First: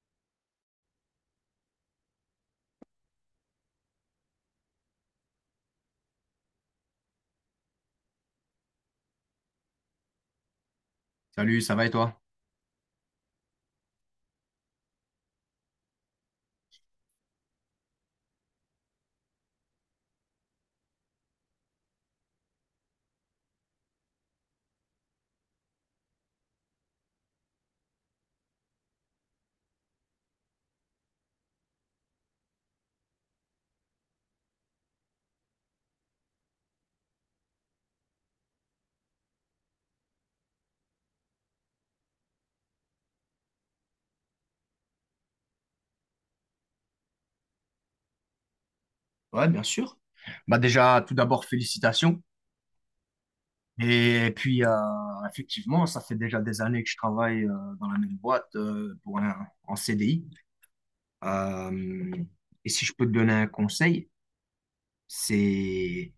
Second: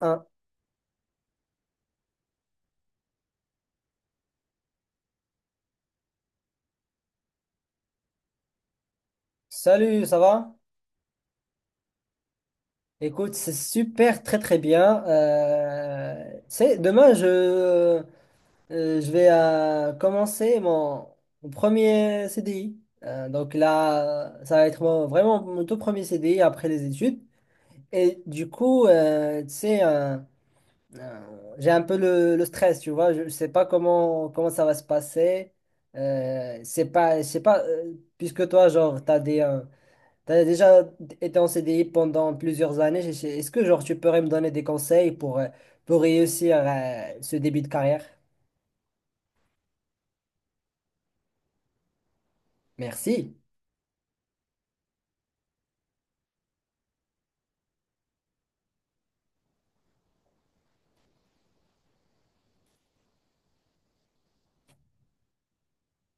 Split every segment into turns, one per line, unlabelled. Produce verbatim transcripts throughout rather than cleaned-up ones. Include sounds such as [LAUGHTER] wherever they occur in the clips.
Un. Salut, ça va?
Salut, ça va et toi?
Écoute, c'est super, très très bien. Euh, c'est demain, je, euh, je vais euh, commencer mon, mon premier C D I. Euh, donc là, ça va être mon- vraiment mon tout premier C D I après les études. Et du coup, euh, tu sais, euh, euh, j'ai un peu le, le stress, tu vois. Je ne sais pas comment, comment ça va se passer. Euh, c'est pas, je sais pas, euh, puisque toi, genre, tu as des, euh, t'as déjà été en C D I pendant plusieurs années. Je sais- Est-ce que genre tu pourrais me donner des conseils pour, euh, pour réussir euh, ce début de carrière?
Ouais, bien sûr. Bah déjà, tout d'abord, félicitations.
Merci.
Et puis, euh, effectivement, ça fait déjà des années que je travaille euh, dans la même boîte euh, pour un, en C D I. Euh, et si je peux te donner un conseil, c'est,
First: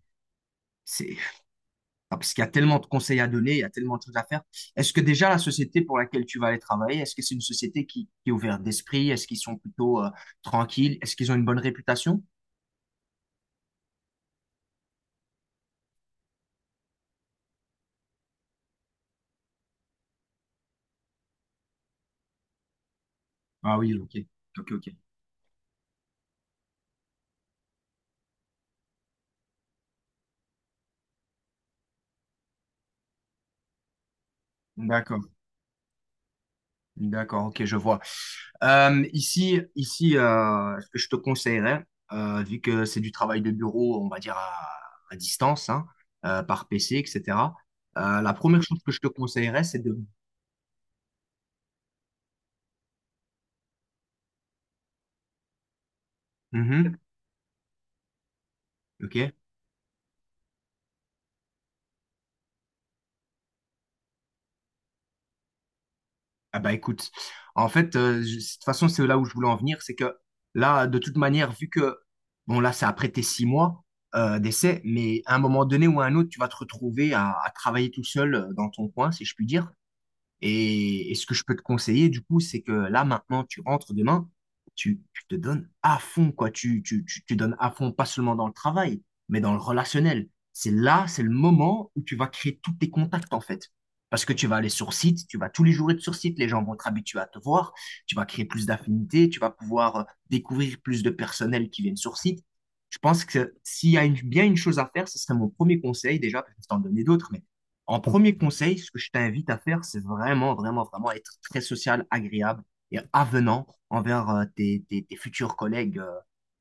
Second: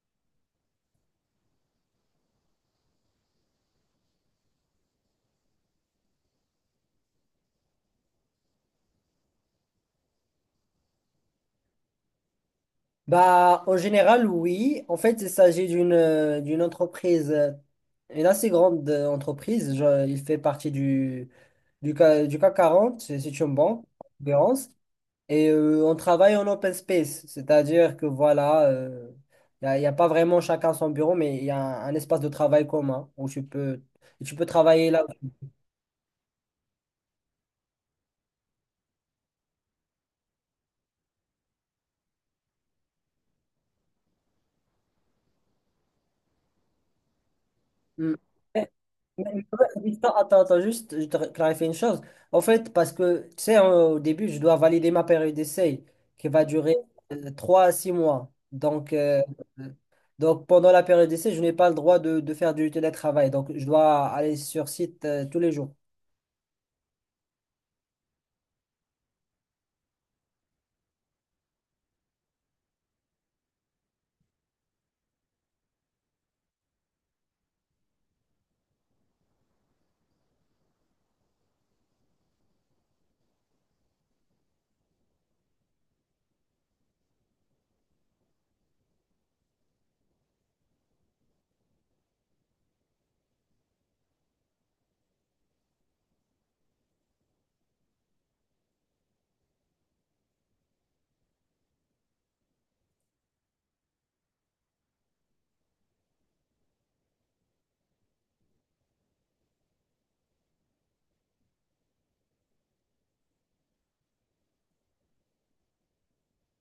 c'est, ah, parce qu'il y a tellement de conseils à donner, il y a tellement de choses à faire. Est-ce que déjà la société pour laquelle tu vas aller travailler, est-ce que c'est une société qui, qui est ouverte d'esprit? Est-ce qu'ils sont plutôt euh, tranquilles? Est-ce qu'ils ont une bonne réputation?
Bah, en général, oui. En fait, il s'agit d'une euh, d'une entreprise, euh, une assez grande euh, entreprise. Je- il fait partie du, du, K- du CAC quarante. C'est c'est une
Ah
banque,
oui,
en
ok,
l'occurrence.
ok, ok.
Et euh, on travaille en open space, c'est-à-dire que voilà, il n'y a, y a pas vraiment chacun son bureau, mais il y a un, un espace de travail commun où tu peux, tu peux travailler là.
D'accord. D'accord, ok, je vois. Euh, ici, ici euh, ce que je te conseillerais, euh, vu que c'est du travail de bureau, on va dire à, à distance, hein, euh, par P C, etcétéra,
Mm.
euh, la première
Mais-
chose que je te
mais- ouais,
conseillerais, c'est
mais-
de...
Attends, attends, attends, juste, je te clarifie une chose. En fait, parce que, tu sais, hein, au début, je dois valider ma période d'essai qui va durer
Mhm,
euh, trois à six mois. Donc, euh,
ok.
euh, donc pendant la période d'essai, je n'ai pas le droit de, de faire du télétravail. Donc, je dois aller sur site euh, tous les jours.
Ah bah écoute, en fait, euh, je- de toute façon, c'est là où je voulais en venir, c'est que là, de toute manière, vu que, bon, là, ça a prêté six mois euh, d'essai, mais à un moment donné ou à un autre, tu vas te retrouver à, à travailler tout seul euh, dans ton coin, si je puis dire. Et, et ce que je peux te conseiller, du coup, c'est que là, maintenant, tu rentres demain, tu, tu te donnes à fond, quoi. Tu, tu, tu, tu donnes à fond, pas seulement dans le travail, mais dans le relationnel. C'est là, c'est le moment où tu vas créer tous tes contacts, en fait. Parce que tu vas aller sur site, tu vas tous les jours être sur site, les gens vont être habitués à te voir, tu vas créer plus d'affinités, tu vas pouvoir euh, découvrir plus de personnel qui viennent sur site. Je pense que s'il y a une- bien une chose à faire, ce serait mon premier conseil, déjà, parce que je vais t'en donner d'autres, mais en premier conseil, ce que je t'invite à faire, c'est vraiment, vraiment, vraiment être très social, agréable et avenant envers euh, tes, tes- tes futurs collègues, euh,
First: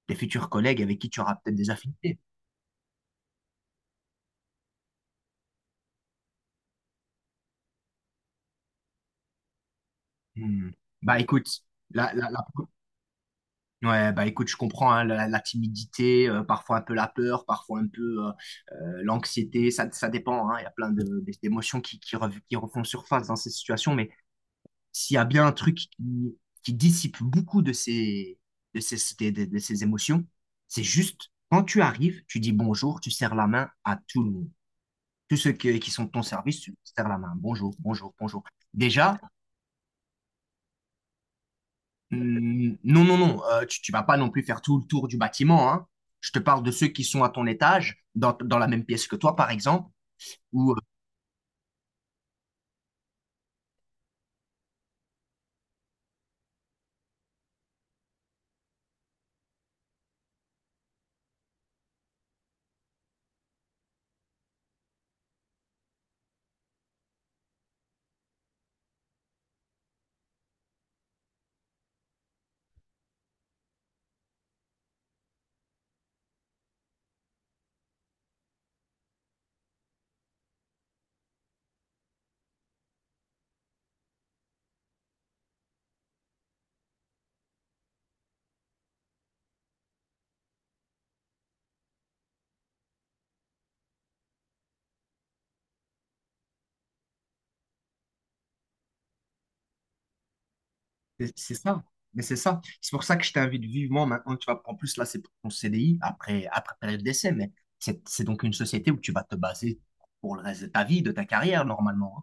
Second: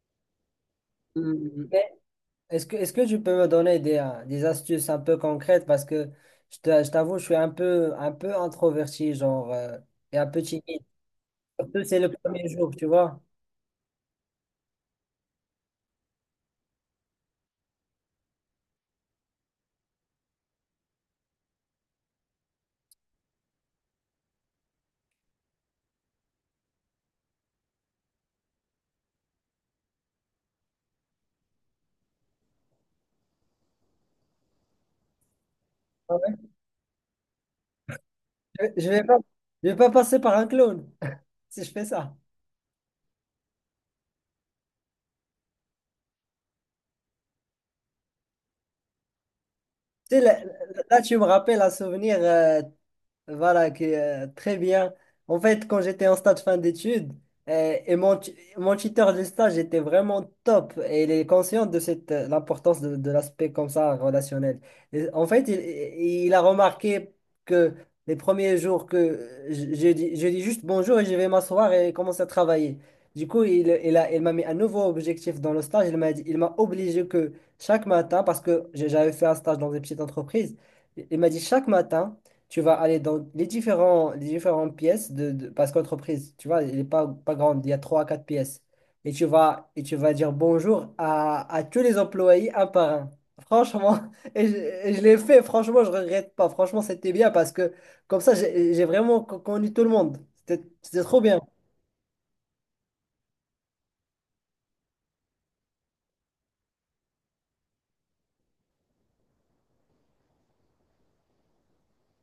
tes futurs collègues avec qui tu auras peut-être
Hmm.
des affinités.
Est-ce que, est-ce que tu peux me donner des, euh, des astuces un peu concrètes? Parce que je t'a- je t'avoue, je suis un peu, un peu introverti, genre, euh, et un peu
Hmm.
timide.
Bah écoute,
Surtout, c'est le
la, la, la-
premier jour, tu vois.
ouais, bah écoute, je comprends hein, la, la timidité, euh, parfois un peu la peur, parfois un peu euh, euh, l'anxiété, ça, ça dépend, hein, il y a plein de- d'émotions qui, qui, rev- qui refont surface dans ces situations, mais s'il y a bien un truc qui, qui dissipe beaucoup de ces, de ces, de, de- de ces émotions, c'est juste quand tu arrives, tu dis bonjour, tu serres la main à tout le monde. Tous ceux que- qui sont de
Ah
ton
ouais?
service, tu serres la main. Bonjour, bonjour, bonjour.
Je je vais pas,
Déjà,
je vais pas passer par un clown [LAUGHS] si je fais ça.
hum, non, non, non, euh, tu, tu vas pas non plus faire tout le tour du bâtiment, hein. Je te parle de ceux qui sont à ton étage, dans, dans la même pièce que toi, par exemple,
Tu sais, là,
ou
là, tu me rappelles un souvenir euh, voilà, qui est euh, très bien. En fait, quand j'étais en stage fin d'études, euh, et mon, tu- mon tuteur de stage était vraiment top et il est conscient de cette, euh, l'importance de, de l'aspect comme ça relationnel. Et en fait, il, il a remarqué que les premiers jours que euh, je, je dis, je dis juste bonjour et je vais m'asseoir et commencer à travailler. Du coup, il, il a, il m'a mis un nouveau objectif dans le stage. Il m'a dit, il m'a obligé que chaque matin, parce que j'avais fait un stage dans une petite entreprise, il m'a dit chaque matin tu vas aller dans les différents, les différentes pièces de, de- parce qu'entreprise, tu vois, elle n'est pas, pas grande, il y a trois à quatre pièces. Et tu vas, et tu vas dire bonjour à, à tous les employés un par un. Franchement, [LAUGHS] et je, et je l'ai fait, franchement, je regrette pas. Franchement, c'était bien parce que comme ça, j'ai j'ai vraiment co- connu tout le monde. C'était c'était trop
C'est
bien.
c'est ça, mais c'est ça. C'est pour ça que je t'invite vivement maintenant. Tu vas, en plus, là, c'est pour ton C D I après, après période d'essai, mais c'est c'est donc une société où tu vas te baser pour le reste de ta vie, de ta carrière, normalement, hein.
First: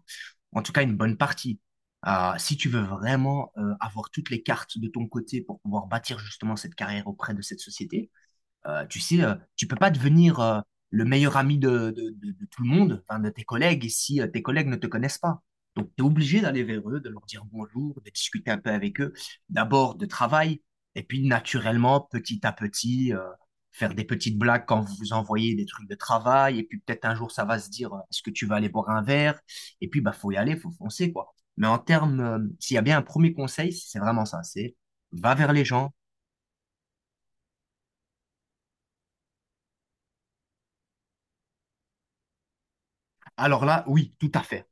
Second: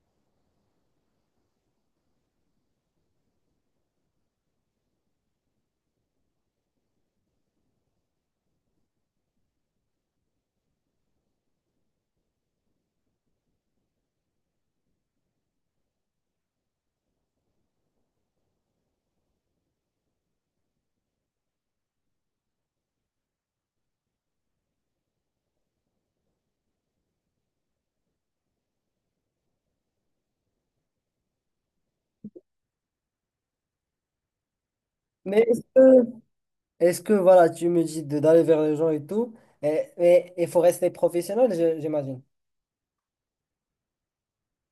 En tout cas, une bonne partie. Euh, si tu veux vraiment euh, avoir toutes les cartes de ton côté pour pouvoir bâtir justement cette carrière auprès de cette société, euh, tu sais, euh, tu peux pas devenir euh, le meilleur ami de, de- de- de tout le monde, enfin, de tes collègues, si euh, tes collègues ne te connaissent pas. Donc, tu es obligé d'aller vers eux, de leur dire bonjour, de discuter un peu avec eux, d'abord de travail, et puis naturellement, petit à petit, euh, faire des petites blagues quand vous vous envoyez des trucs de travail, et puis peut-être un jour, ça va se dire, euh, est-ce que tu vas aller boire un verre? Et puis, bah, faut y aller, faut foncer, quoi. Mais en termes, euh, s'il y a bien un premier conseil, c'est vraiment ça, c'est va
Mais
vers
est-ce
les
que,
gens.
est-ce que, voilà, tu me dis de- d'aller vers les gens et tout, et il faut rester professionnel, je- j'imagine.
Alors là, oui, tout à fait,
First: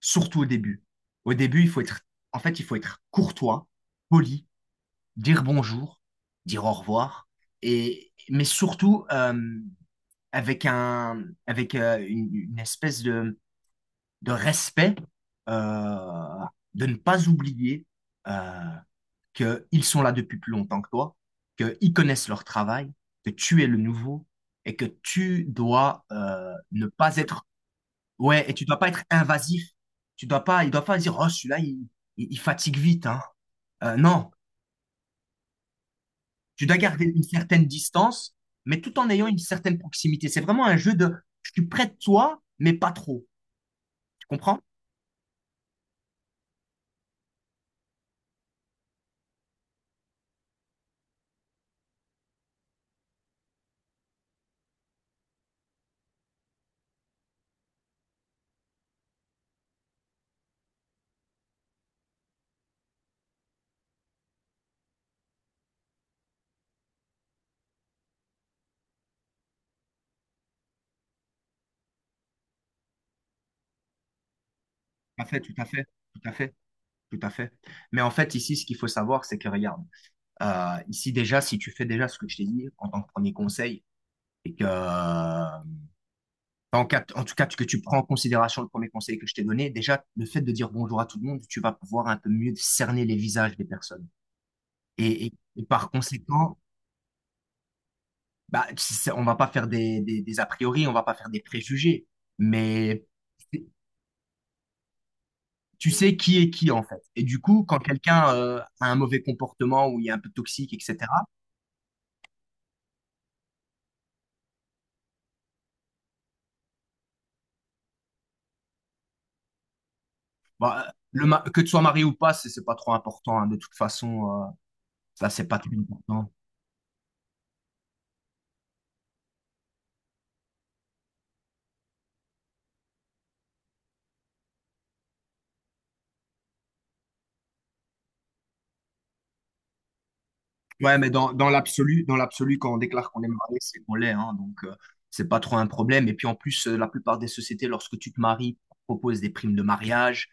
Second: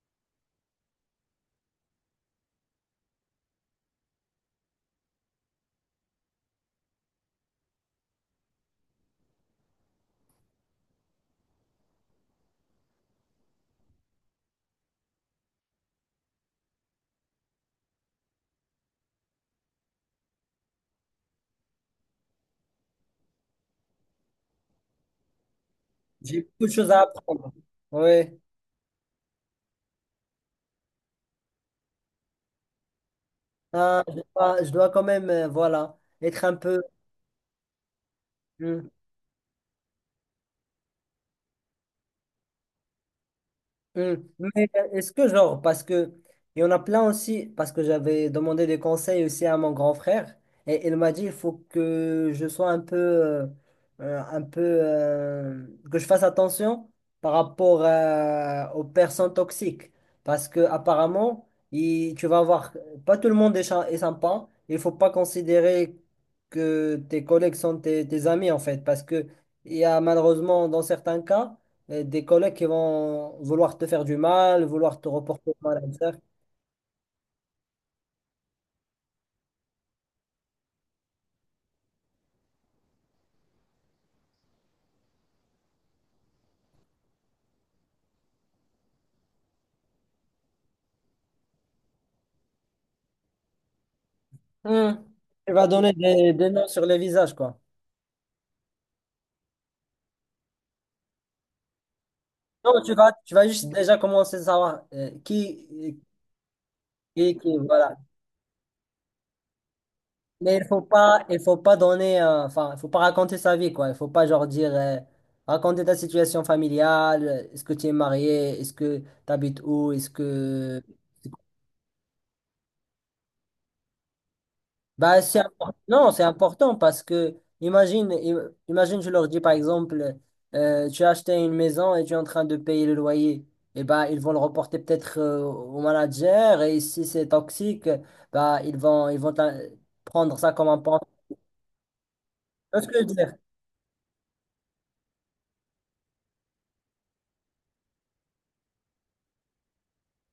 surtout au début. Au début, il faut être, en fait, il faut être courtois, poli, dire bonjour, dire au revoir, et mais surtout euh, avec un, avec euh, une, une espèce de, de respect, euh, de ne pas oublier euh, que ils sont là depuis plus longtemps que toi, qu'ils connaissent leur travail, que tu es le nouveau et que tu dois
J'ai
euh,
beaucoup de
ne
choses à
pas être
apprendre. Oui.
ouais, et tu dois pas être invasif. Tu dois pas, il doit pas dire, oh, celui-là, il, il- il fatigue vite, hein. Euh,
Ah, je
non,
dois, je dois quand même, euh, voilà, être un
tu dois
peu.
garder une certaine distance, mais
Hmm.
tout en ayant une certaine proximité. C'est vraiment un jeu de, je suis près de toi, mais pas trop.
Hmm.
Tu comprends?
Mais euh, est-ce que genre, parce que il y en a plein aussi, parce que j'avais demandé des conseils aussi à mon grand frère, et il m'a dit il faut que je sois un peu, euh, euh, un peu, euh, que je fasse attention par rapport euh, aux personnes toxiques, parce que apparemment, il- tu vas avoir, pas tout le monde est, cha- est sympa, il faut pas considérer que tes collègues sont tes, tes amis en fait, parce que il y a malheureusement dans certains cas euh, des collègues qui vont vouloir te faire du mal, vouloir te
Tout à fait,
reporter
tout à
au
fait,
manager.
tout à fait, tout à fait. Mais en fait, ici, ce qu'il faut savoir, c'est que regarde, euh, ici déjà, si tu fais déjà ce que je t'ai dit en tant que premier conseil, et que en, quatre- en tout cas, que tu prends en considération le premier conseil que je t'ai donné, déjà, le fait de dire bonjour à tout le monde, tu vas pouvoir un peu mieux cerner les visages des personnes.
Hmm.
Et, et-
Tu
et
vas
par
donner des, des
conséquent,
noms sur les visages, quoi.
bah, c- c'est- on va pas faire des, des, des a priori, on va pas faire des préjugés,
Non, tu
mais
vas, tu vas juste déjà commencer à savoir euh, qui,
tu sais qui est qui, en fait. Et
qui,
du
qui,
coup, quand
voilà.
quelqu'un euh, a un mauvais comportement ou il est un peu
Mais il
toxique,
faut pas,
etcétéra,
il faut pas donner, euh, enfin, il faut pas raconter sa vie, quoi. Il faut pas, genre, dire, euh, raconter ta situation familiale. euh, Est-ce que tu es marié? Est-ce que tu habites où? Est-ce que,
bah, le ma- que tu sois marié ou pas, c'est c'est pas trop important, hein. De toute façon, euh,
bah,
ça,
c'est
c'est pas
impor-
très
non, c'est
important.
important parce que, imagine, im- imagine, je leur dis par exemple, euh, tu as acheté une maison et tu es en train de payer le loyer. Et bah, ils vont le reporter peut-être euh, au manager et si c'est toxique, bah, ils vont, ils vont t'in- prendre ça comme un pan.
Ouais, mais
Tu
dans, dans l'absolu, dans l'absolu, quand on
vois ce que je
déclare
veux
qu'on est
dire?
marié, c'est qu'on l'est, hein, donc, euh, c'est pas trop un problème. Et puis, en plus, euh, la plupart des sociétés, lorsque tu te maries, proposent des primes de mariage,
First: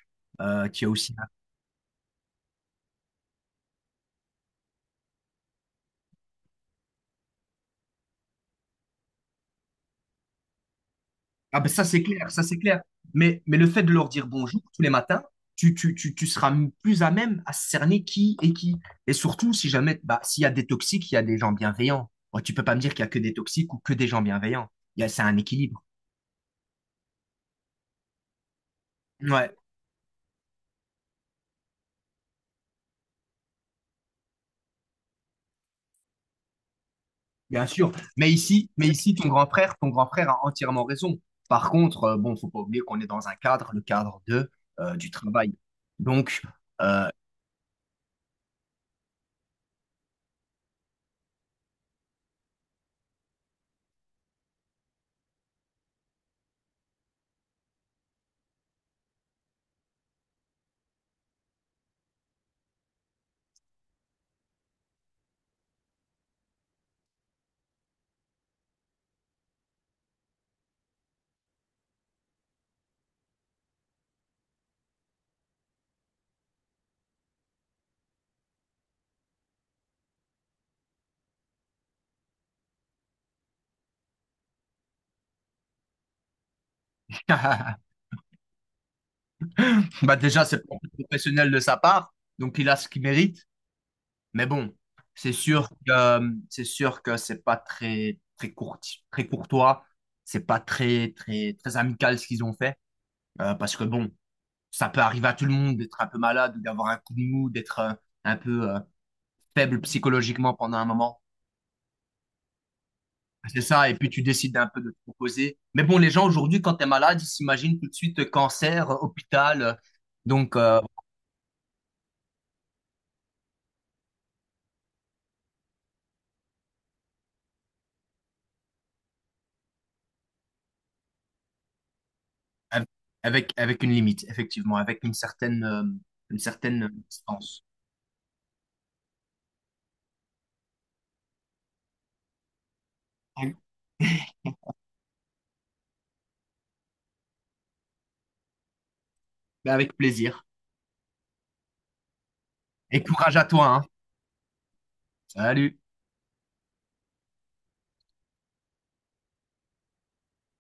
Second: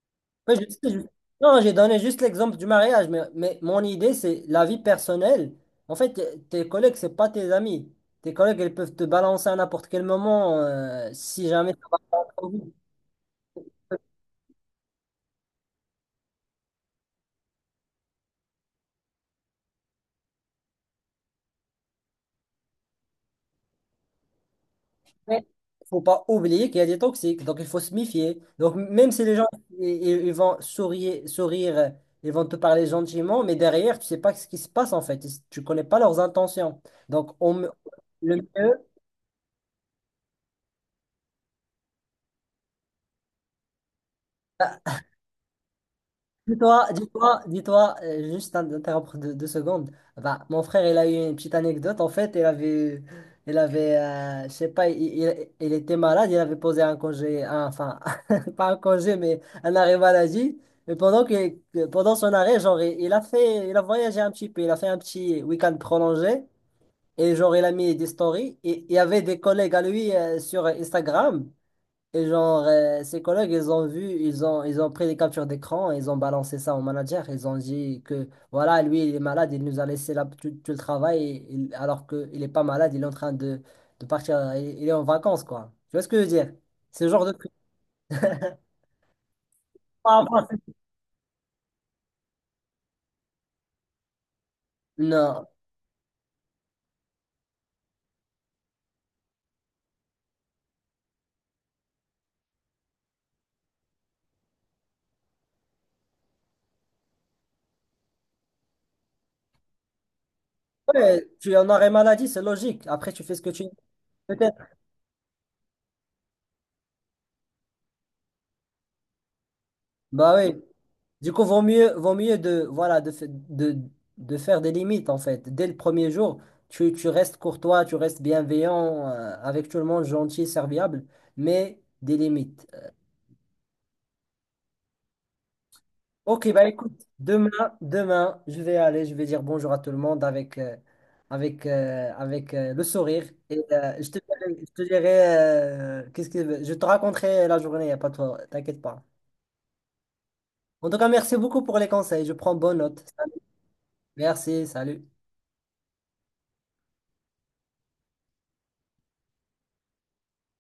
Oui,
euh,
je
qui est
sais, je-
aussi
non, j'ai donné juste l'exemple du mariage, mais, mais mon idée, c'est la vie personnelle. En fait, t- tes collègues, c'est pas tes amis. Tes collègues, ils peuvent te balancer à n'importe quel moment euh, si
ah ben
jamais ça
ça
va
c'est clair, ça
pas.
c'est clair. Mais, mais le fait de leur dire bonjour tous les matins, tu, tu, tu, tu seras m- plus à même à cerner qui est qui. Et surtout, si jamais, bah, s'il y a des toxiques, il y a des gens bienveillants. Bon, tu peux pas me dire qu'il y a que des toxiques ou que des gens bienveillants. Il y a, c'est un
Mais
équilibre.
il faut pas oublier qu'il y a des toxiques, donc il faut se méfier. Donc même si les gens
Ouais,
ils, ils- ils vont sourire, sourire, ils vont te parler gentiment, mais derrière, tu sais pas ce qui se passe en fait. Ils- Tu connais pas leurs intentions. Donc on,
bien
me-
sûr. Mais
le
ici,
mieux,
mais ici, ton grand frère, ton grand frère a entièrement raison. Par contre, euh, bon, faut pas oublier qu'on est dans un cadre, le cadre de, euh, du travail. Donc,
Dis-toi,
euh,
dis-toi, dis-toi, euh, juste un- interrompre deux, deux secondes. Bah, mon frère, il a eu une petite anecdote. En fait, il avait, il avait, euh, je sais pas, il, il- il était malade. Il avait posé un congé, un- enfin, [LAUGHS] pas un congé, mais un arrêt maladie. Mais pendant que, que- pendant son arrêt, genre, il, il a fait, il a voyagé un petit peu. Il a fait un petit week-end prolongé. Et genre, il a mis des stories. Et il y avait des collègues à lui, euh, sur Instagram. Et genre, euh, ses collègues, ils ont vu, ils ont, ils ont pris des captures d'écran, et ils ont balancé ça au manager. Ils ont dit que, voilà, lui, il est malade, il nous a laissé là, tout, tout le travail, et il- alors qu'il n'est pas malade, il est en train de, de partir, euh, il, il est en vacances, quoi. Tu vois ce que je veux dire? Ce genre de truc.
[LAUGHS]
[LAUGHS]
bah
Pas
déjà, c'est
en.
pas professionnel de sa part, donc il a ce qu'il mérite. Mais bon, c'est
Non.
sûr que c'est sûr que c'est pas très très court, très courtois, c'est pas très très très amical ce qu'ils ont fait euh, parce que bon, ça peut arriver à tout le monde d'être un peu malade ou d'avoir un coup de mou, d'être euh, un peu euh, faible psychologiquement pendant un moment.
Ouais, tu en arrêt maladie, c'est logique. Après, tu fais ce que
Ah, c'est
tu veux.
ça, et puis tu décides
Peut-être.
un peu de te proposer. Mais bon, les gens aujourd'hui, quand t'es malade, ils s'imaginent tout de suite euh, cancer, euh, hôpital, euh,
Bah
donc
oui.
euh,
Du coup, vaut mieux, vaut mieux de, voilà, de, fa- de, de faire des limites, en fait. Dès le premier jour, tu, tu restes courtois, tu restes bienveillant, euh, avec tout le monde, gentil, serviable, mais des limites.
av- avec avec une limite, effectivement, avec une certaine euh, une
Ok, bah
certaine
écoute, demain,
distance.
demain, je vais aller, je vais dire bonjour à tout le monde avec, euh, avec, euh, avec euh, le sourire. Et euh, je te dirai, je te dirai, euh, qu'est-ce que, je te raconterai la journée, y a pas de, t'inquiète pas.
Ben, avec plaisir.
En tout cas, merci beaucoup pour les conseils, je prends bonne note.
Et courage à toi, hein.
Merci, salut.
Salut.